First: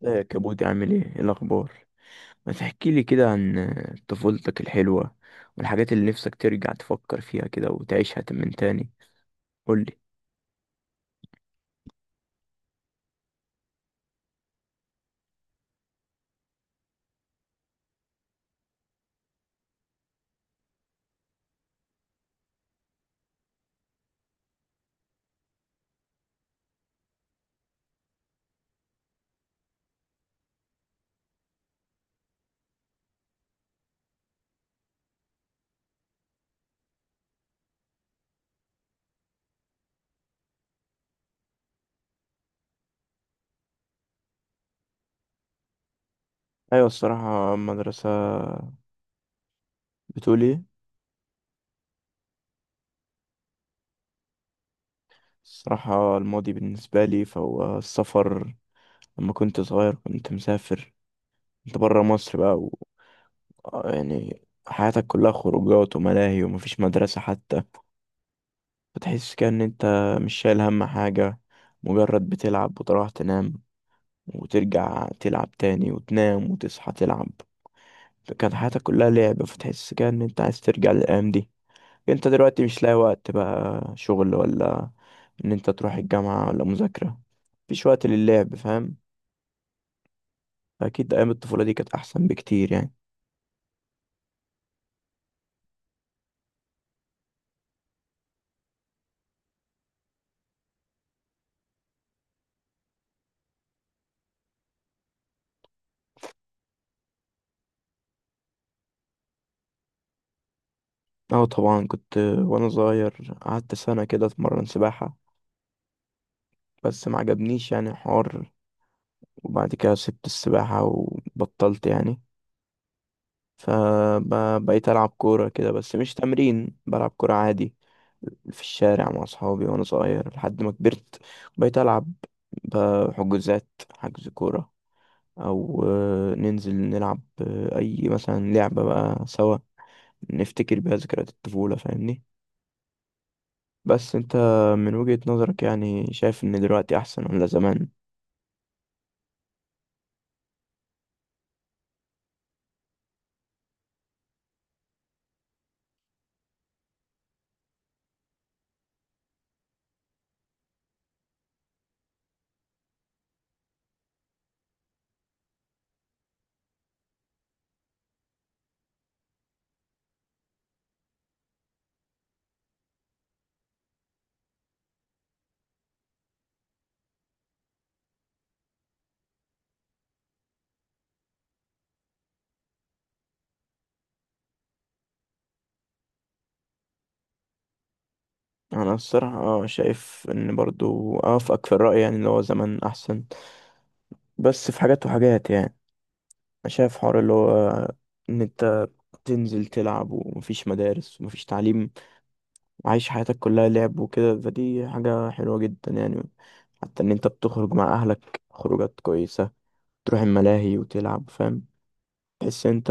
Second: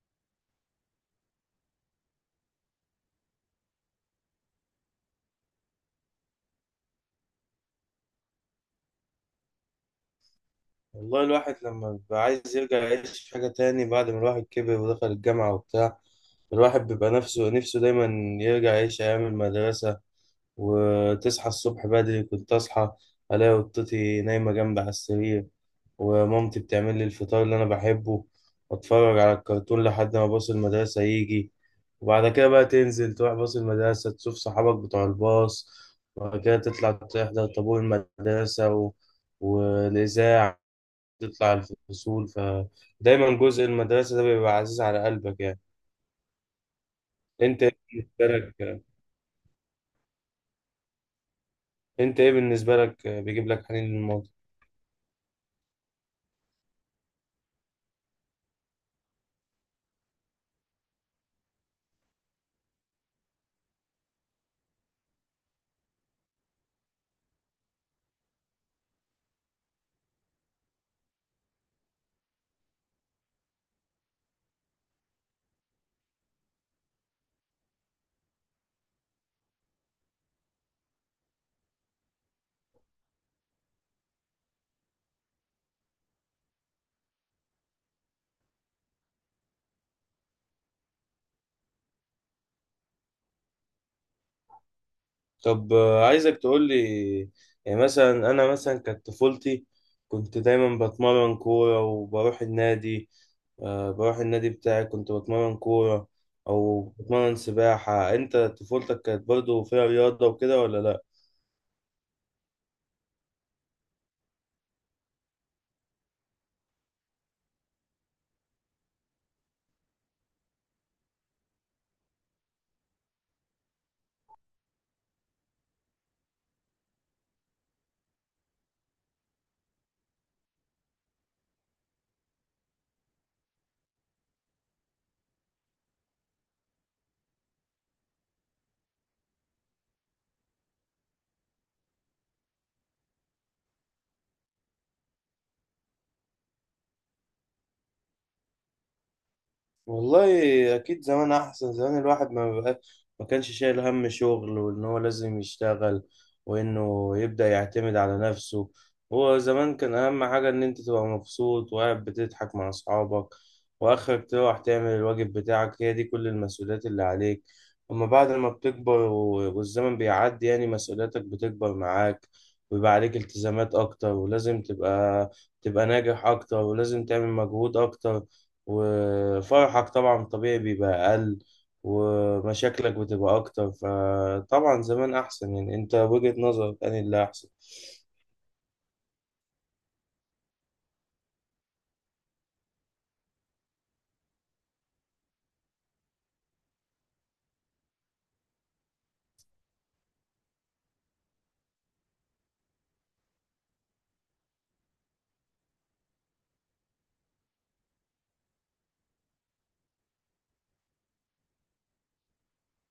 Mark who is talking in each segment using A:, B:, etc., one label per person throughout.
A: لا يا كابوتي، عامل ايه؟ إيه الاخبار؟ ما تحكي لي كده عن طفولتك الحلوه والحاجات اللي نفسك ترجع تفكر فيها كده وتعيشها من تاني. قول لي.
B: والله الواحد لما بيبقى عايز يرجع يعيش في حاجة تاني بعد ما الواحد كبر ودخل الجامعة وبتاع. الواحد بيبقى نفسه نفسه دايما يرجع يعيش أيام المدرسة. وتصحى الصبح بدري، كنت أصحى ألاقي قطتي نايمة جنبي على السرير، ومامتي بتعمل لي الفطار اللي أنا بحبه، وأتفرج على الكرتون لحد ما باص المدرسة يجي. وبعد كده بقى تنزل تروح باص المدرسة تشوف صحابك بتوع الباص. وبعد كده تطلع تحضر طابور المدرسة والإذاعة، تطلع الفصول. فدايما جزء المدرسة ده بيبقى عزيز على قلبك يعني.
A: ايوه الصراحه
B: انت ايه
A: المدرسه.
B: بالنسبة لك
A: بتقول ايه؟
B: انت ايه بالنسبة لك بيجيب لك حنين للماضي؟
A: الصراحه الماضي بالنسبه لي فهو السفر. لما كنت صغير كنت مسافر، كنت بره مصر بقى و... آه يعني حياتك كلها خروجات وملاهي ومفيش مدرسه حتى، فتحس كأن انت مش شايل هم حاجه، مجرد بتلعب وتروح تنام وترجع تلعب تاني وتنام وتصحى تلعب. فكانت حياتك كلها لعب، فتحس كده ان انت عايز ترجع للايام دي. انت دلوقتي مش لاقي وقت بقى، شغل ولا ان انت تروح الجامعة ولا مذاكرة، مفيش وقت للعب، فاهم. اكيد ايام الطفولة دي كانت احسن بكتير يعني.
B: طب، عايزك تقول لي. يعني مثلا انا مثلا كانت طفولتي كنت دايما بتمرن كورة وبروح النادي. بروح النادي بتاعي كنت بتمرن كورة او بتمرن سباحة. انت طفولتك كانت برضو فيها رياضة وكده ولا لا؟
A: اه طبعا، كنت وانا صغير قعدت سنة كده اتمرن سباحة، بس ما عجبنيش يعني الحوار. وبعد كده سبت السباحة وبطلت يعني. فبقيت ألعب كورة كده، بس مش تمرين، بلعب كورة عادي في الشارع مع أصحابي وأنا صغير. لحد ما كبرت بقيت ألعب بحجوزات، حجز كورة، أو ننزل نلعب، أي مثلا لعبة بقى سوا نفتكر بيها ذكريات الطفولة، فاهمني. بس أنت من وجهة نظرك يعني شايف إن دلوقتي أحسن ولا زمان؟
B: والله اكيد زمان احسن. زمان الواحد ما بقى ما كانش شايل هم شغل وان هو لازم يشتغل وانه يبدأ يعتمد على نفسه. هو زمان كان اهم حاجة ان انت تبقى مبسوط وقاعد بتضحك مع اصحابك، واخرك تروح تعمل الواجب بتاعك. هي دي كل المسؤوليات اللي عليك. اما بعد ما بتكبر والزمن بيعدي يعني مسؤولياتك بتكبر معاك، ويبقى عليك التزامات اكتر ولازم تبقى ناجح اكتر ولازم تعمل مجهود اكتر. وفرحك طبعا طبيعي بيبقى أقل، ومشاكلك بتبقى أكتر. فطبعا زمان أحسن يعني. أنت وجهة نظرك أنا اللي أحسن؟
A: أنا الصراحة شايف إن برضو أوافقك في الرأي، يعني اللي هو زمان أحسن. بس في حاجات وحاجات يعني، أنا شايف حوار اللي هو إن أنت تنزل تلعب ومفيش مدارس ومفيش تعليم، عايش حياتك كلها لعب وكده، فدي حاجة حلوة جدا يعني. حتى ان انت بتخرج مع اهلك خروجات كويسة، تروح الملاهي وتلعب، فاهم. تحس ان انت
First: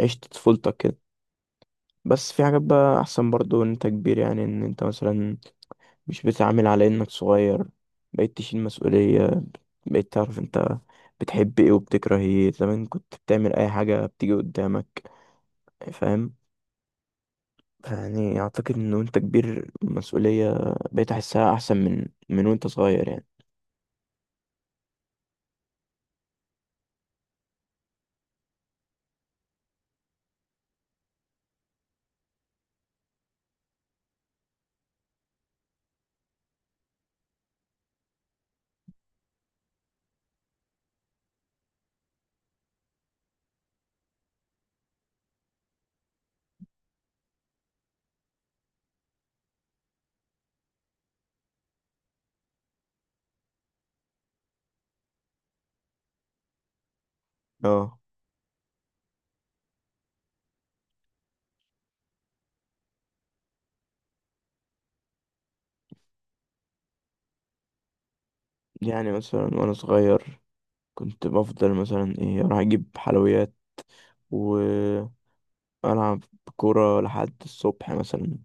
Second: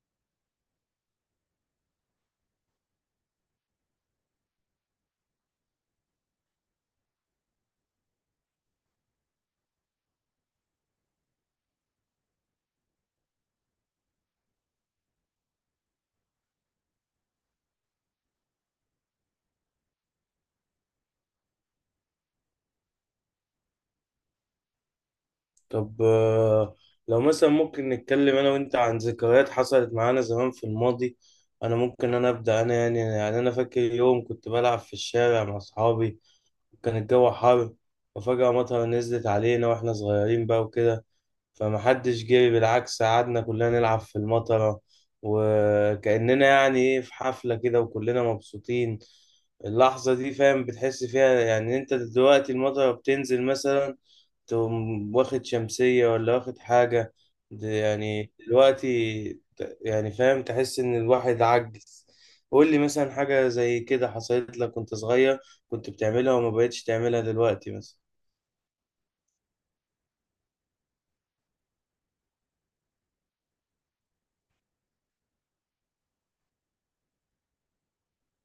A: عشت طفولتك كده. بس في حاجات بقى احسن برضو ان انت كبير، يعني ان انت مثلا مش بتتعامل على انك صغير، بقيت تشيل مسؤولية، بقيت تعرف انت بتحب ايه وبتكره ايه، زمان كنت بتعمل اي حاجة بتيجي قدامك، فاهم. يعني اعتقد ان وانت كبير المسؤولية بقيت احسها احسن من وانت صغير يعني.
B: طب، لو مثلا ممكن نتكلم أنا وأنت عن ذكريات حصلت معانا زمان في الماضي. أنا ممكن أنا أبدأ. أنا يعني أنا فاكر يوم كنت بلعب في الشارع مع أصحابي. كان الجو حر، وفجأة مطر نزلت علينا وإحنا صغيرين بقى وكده. فمحدش جاي، بالعكس قعدنا كلنا نلعب في المطرة، وكأننا يعني ايه في حفلة كده وكلنا مبسوطين. اللحظة دي فاهم بتحس فيها. يعني انت دلوقتي المطرة بتنزل مثلا، تقوم واخد شمسية ولا واخد حاجة. ده
A: اه،
B: يعني دلوقتي. يعني فاهم تحس ان الواحد عجز. قول لي مثلا حاجة زي كده حصلت لك وانت صغير، كنت بتعملها وما بقتش تعملها دلوقتي مثلا.
A: يعني مثلا وانا صغير كنت بفضل مثلا ايه اروح اجيب حلويات والعب كورة لحد الصبح مثلا.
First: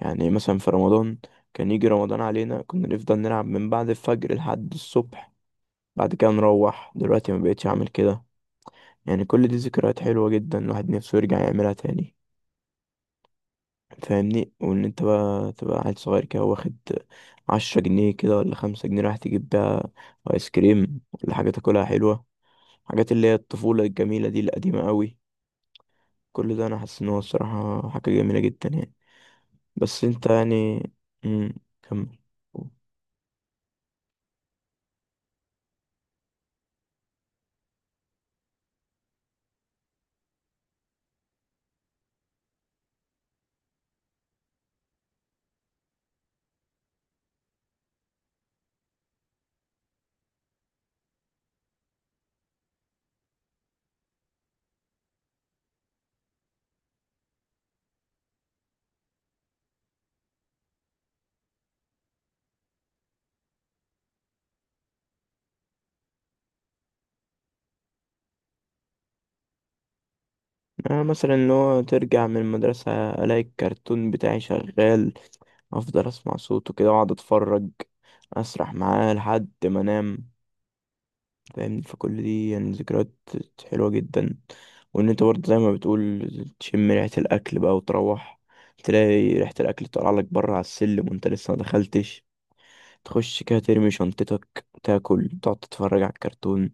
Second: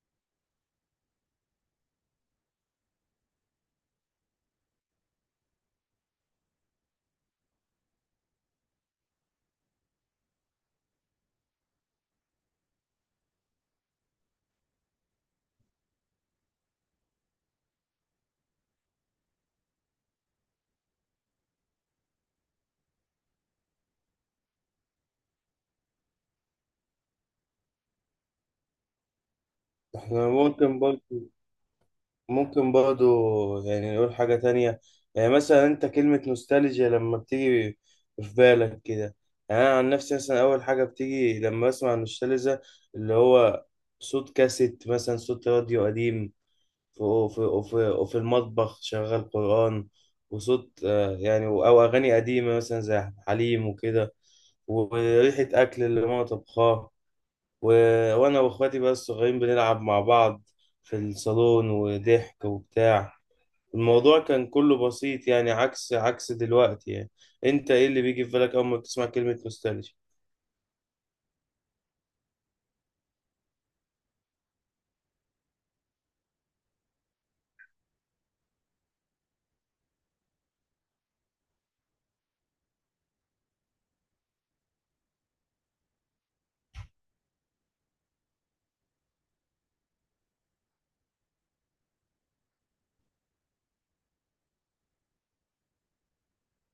A: يعني مثلا في رمضان، كان يجي رمضان علينا كنا نفضل نلعب من بعد الفجر لحد الصبح، بعد كده نروح. دلوقتي ما بقتش اعمل كده. يعني كل دي ذكريات حلوة جدا، الواحد نفسه يرجع يعملها تاني، فاهمني. وان انت بقى تبقى عيل صغير كده واخد 10 جنيه كده ولا 5 جنيه رايح تجيب بيها ايس كريم ولا حاجة تاكلها حلوة، حاجات اللي هي الطفولة الجميلة دي القديمة قوي. كل ده أنا حاسس إن هو الصراحة حاجة جميلة جدا يعني. بس أنت
B: احنا
A: يعني. مم. كمل.
B: ممكن برضو يعني نقول حاجة تانية. يعني مثلا أنت كلمة نوستالجيا لما بتيجي في بالك كده؟ يعني أنا عن نفسي مثلا أول حاجة بتيجي لما بسمع نوستالجيا اللي هو صوت كاسيت مثلا، صوت راديو قديم في وفي وفي وفي المطبخ شغال قرآن، وصوت يعني أو أغاني قديمة مثلا زي حليم وكده، وريحة أكل اللي ماما طبخاه، و... وانا واخواتي بقى الصغيرين بنلعب مع بعض في الصالون، وضحك وبتاع. الموضوع كان كله بسيط يعني، عكس دلوقتي يعني. انت ايه اللي بيجي في بالك اول ما بتسمع كلمة نوستالجيا؟
A: أنا مثلا إن هو ترجع من المدرسة ألاقي الكرتون بتاعي شغال، أفضل أسمع صوته كده وأقعد أتفرج، أسرح معاه لحد ما أنام، فاهمني. فكل دي يعني ذكريات حلوة جدا. وإن أنت برضه زي ما بتقول تشم ريحة الأكل بقى وتروح تلاقي ريحة الأكل طالعة لك بره على السلم وأنت لسه ما دخلتش، تخش كده ترمي شنطتك تاكل تقعد تتفرج على الكرتون،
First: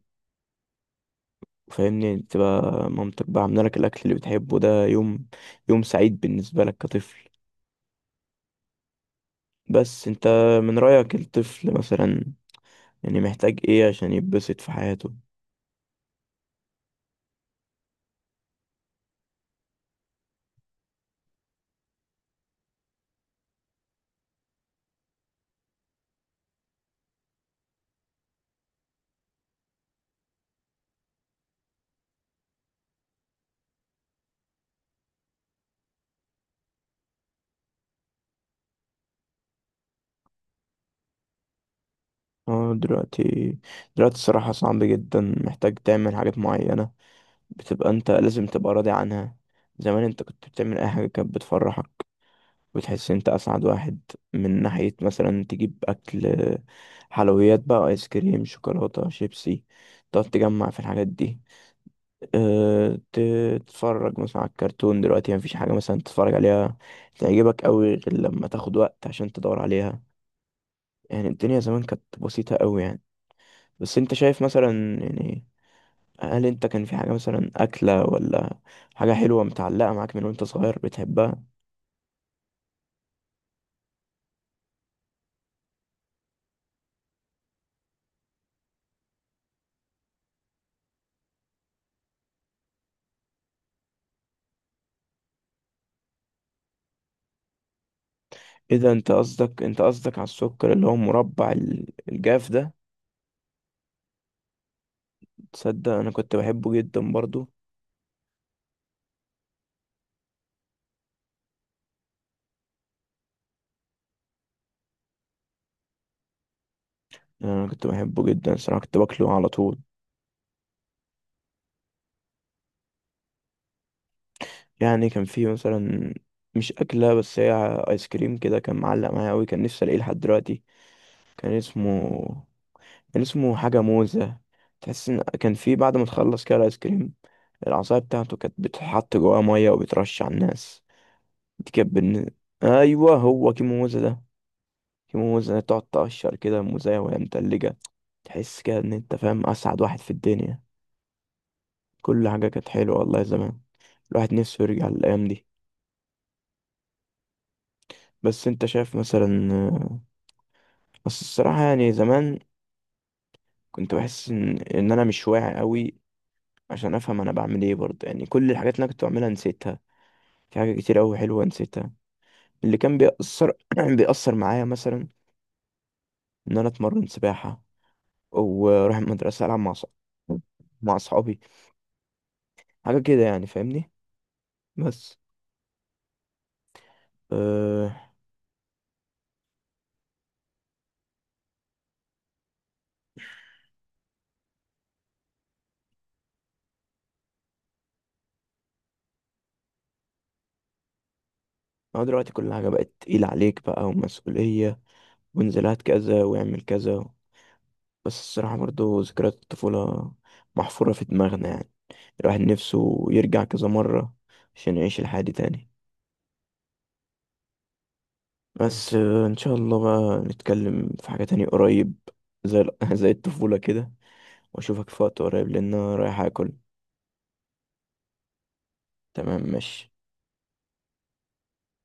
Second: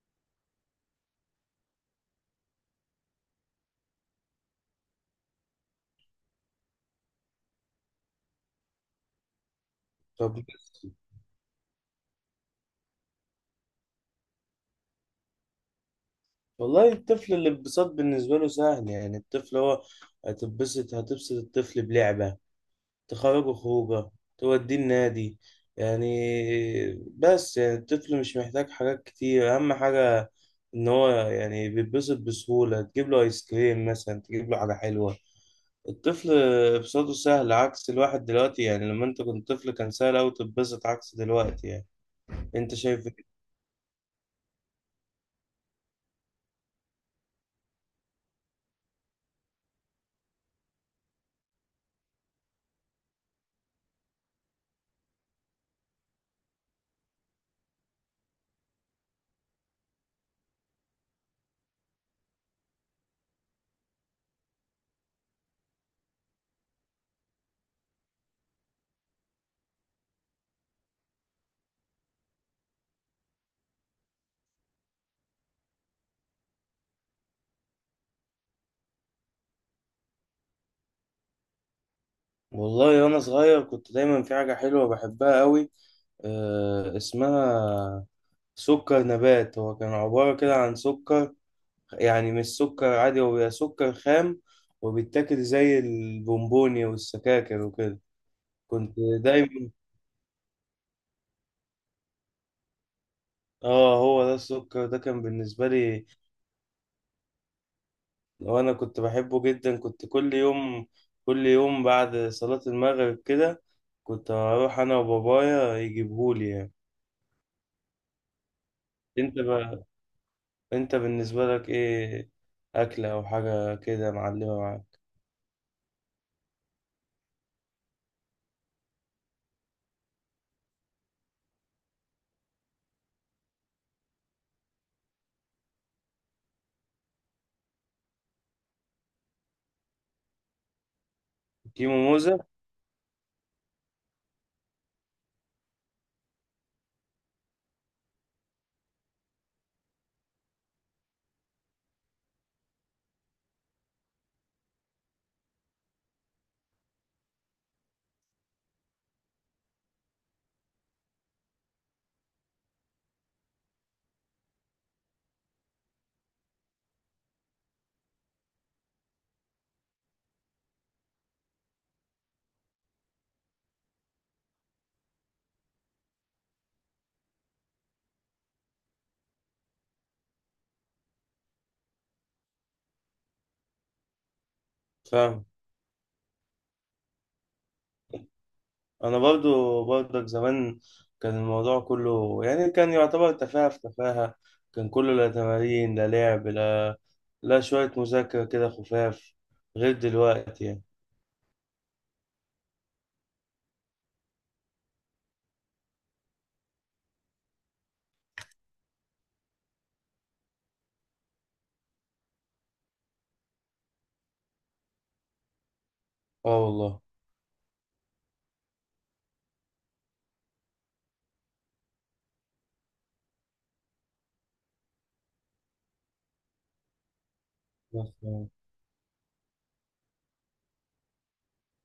A: فاهمني. تبقى مامتك بقى عامله لك الاكل اللي بتحبه، ده يوم، يوم سعيد بالنسبه لك كطفل. بس انت
B: طب،
A: من رايك الطفل مثلا يعني محتاج ايه عشان يتبسط في حياته؟
B: والله الطفل الانبساط بالنسبة له سهل. يعني الطفل هو هتبسط. الطفل بلعبة تخرجه، خروجه توديه النادي يعني. بس يعني الطفل مش محتاج حاجات كتير. أهم حاجة إن هو يعني بيتبسط بسهولة، تجيب له آيس كريم مثلا، تجيب له حاجة حلوة. الطفل إبساطه سهل عكس الواحد دلوقتي يعني. لما أنت كنت طفل كان سهل أوي تتبسط عكس دلوقتي يعني.
A: اه
B: أنت شايف
A: دلوقتي
B: إيه؟
A: دلوقتي الصراحه صعب جدا، محتاج تعمل حاجات معينه بتبقى انت لازم تبقى راضي عنها. زمان انت كنت بتعمل اي حاجه كانت بتفرحك وتحس انت اسعد واحد، من ناحية مثلا تجيب اكل، حلويات بقى، ايس كريم، شوكولاتة، شيبسي، تقعد تجمع في الحاجات دي. أه ت- تتفرج مثلا على الكرتون. دلوقتي مفيش حاجة مثلا تتفرج عليها تعجبك قوي غير لما تاخد وقت عشان تدور عليها. يعني الدنيا زمان كانت بسيطة قوي يعني. بس انت شايف مثلا يعني، هل انت كان في حاجة مثلا أكلة ولا حاجة حلوة متعلقة معاك من وانت صغير بتحبها؟
B: والله وأنا صغير كنت دايما في حاجة حلوة بحبها أوي. اسمها سكر نبات. هو كان عبارة كده عن سكر، يعني مش سكر عادي، هو بيبقى سكر خام، وبيتاكل زي البونبوني والسكاكر وكده.
A: اذا
B: كنت
A: انت قصدك
B: دايما.
A: انت قصدك على السكر اللي هو مربع الجاف ده؟
B: اه هو ده السكر ده كان بالنسبة
A: تصدق
B: لي.
A: انا كنت بحبه جدا برضو.
B: وانا كنت بحبه جدا، كنت كل يوم، كل يوم بعد صلاة المغرب كده كنت اروح انا وبابايا يجيبهولي يعني.
A: يعني انا كنت بحبه جدا صراحة، كنت باكله
B: انت
A: على طول.
B: بقى، انت بالنسبة لك ايه، اكلة او حاجة كده معلمة معاك؟
A: يعني كان فيه مثلا مش اكلة، بس هي ايس كريم كده، كان معلق معايا قوي، كان نفسي الاقيه لحد دلوقتي. كان اسمه كان اسمه حاجة موزة. تحس ان كان فيه بعد ما تخلص كده الايس كريم، العصاية بتاعته كانت بتتحط جواها مية وبترش على الناس. دي كانت
B: كيمو
A: بالن-
B: موزة
A: ايوه هو كيمو موزة ده، في موزة تقعد تقشر كده موزاية وهي متلجة، تحس كده إن أنت فاهم أسعد واحد في الدنيا. كل حاجة كانت حلوة، والله زمان الواحد نفسه يرجع للأيام دي. بس أنت شايف مثلا بس الصراحة يعني، زمان كنت بحس إن أنا مش واعي أوي عشان أفهم أنا بعمل إيه برضه. يعني كل الحاجات اللي أنا كنت بعملها نسيتها، في حاجة كتير أوي حلوة نسيتها. اللي كان بيأثر بيأثر معايا مثلا إن أنا أتمرن سباحة وأروح المدرسة ألعب مع مع أصحابي، حاجة كده يعني فاهمني. بس،
B: فاهم.
A: أه.
B: انا برضو برضك زمان كان الموضوع كله يعني، كان يعتبر تفاهة في تفاهة. كان كله لا تمارين لا لعب لا شوية مذاكرة كده خفاف، غير دلوقتي يعني.
A: أنا دلوقتي كل حاجة بقت تقيلة عليك بقى ومسؤولية، وانزلات كذا واعمل كذا. بس الصراحة برضو ذكريات الطفولة محفورة في دماغنا يعني، الواحد نفسه يرجع كذا مرة عشان يعيش الحياة دي تاني.
B: اه والله.
A: بس إن شاء الله بقى نتكلم في حاجة تانية قريب زي زي الطفولة كده، وأشوفك في وقت قريب، لأن أنا رايح أكل.
B: بس يعني.
A: تمام ماشي.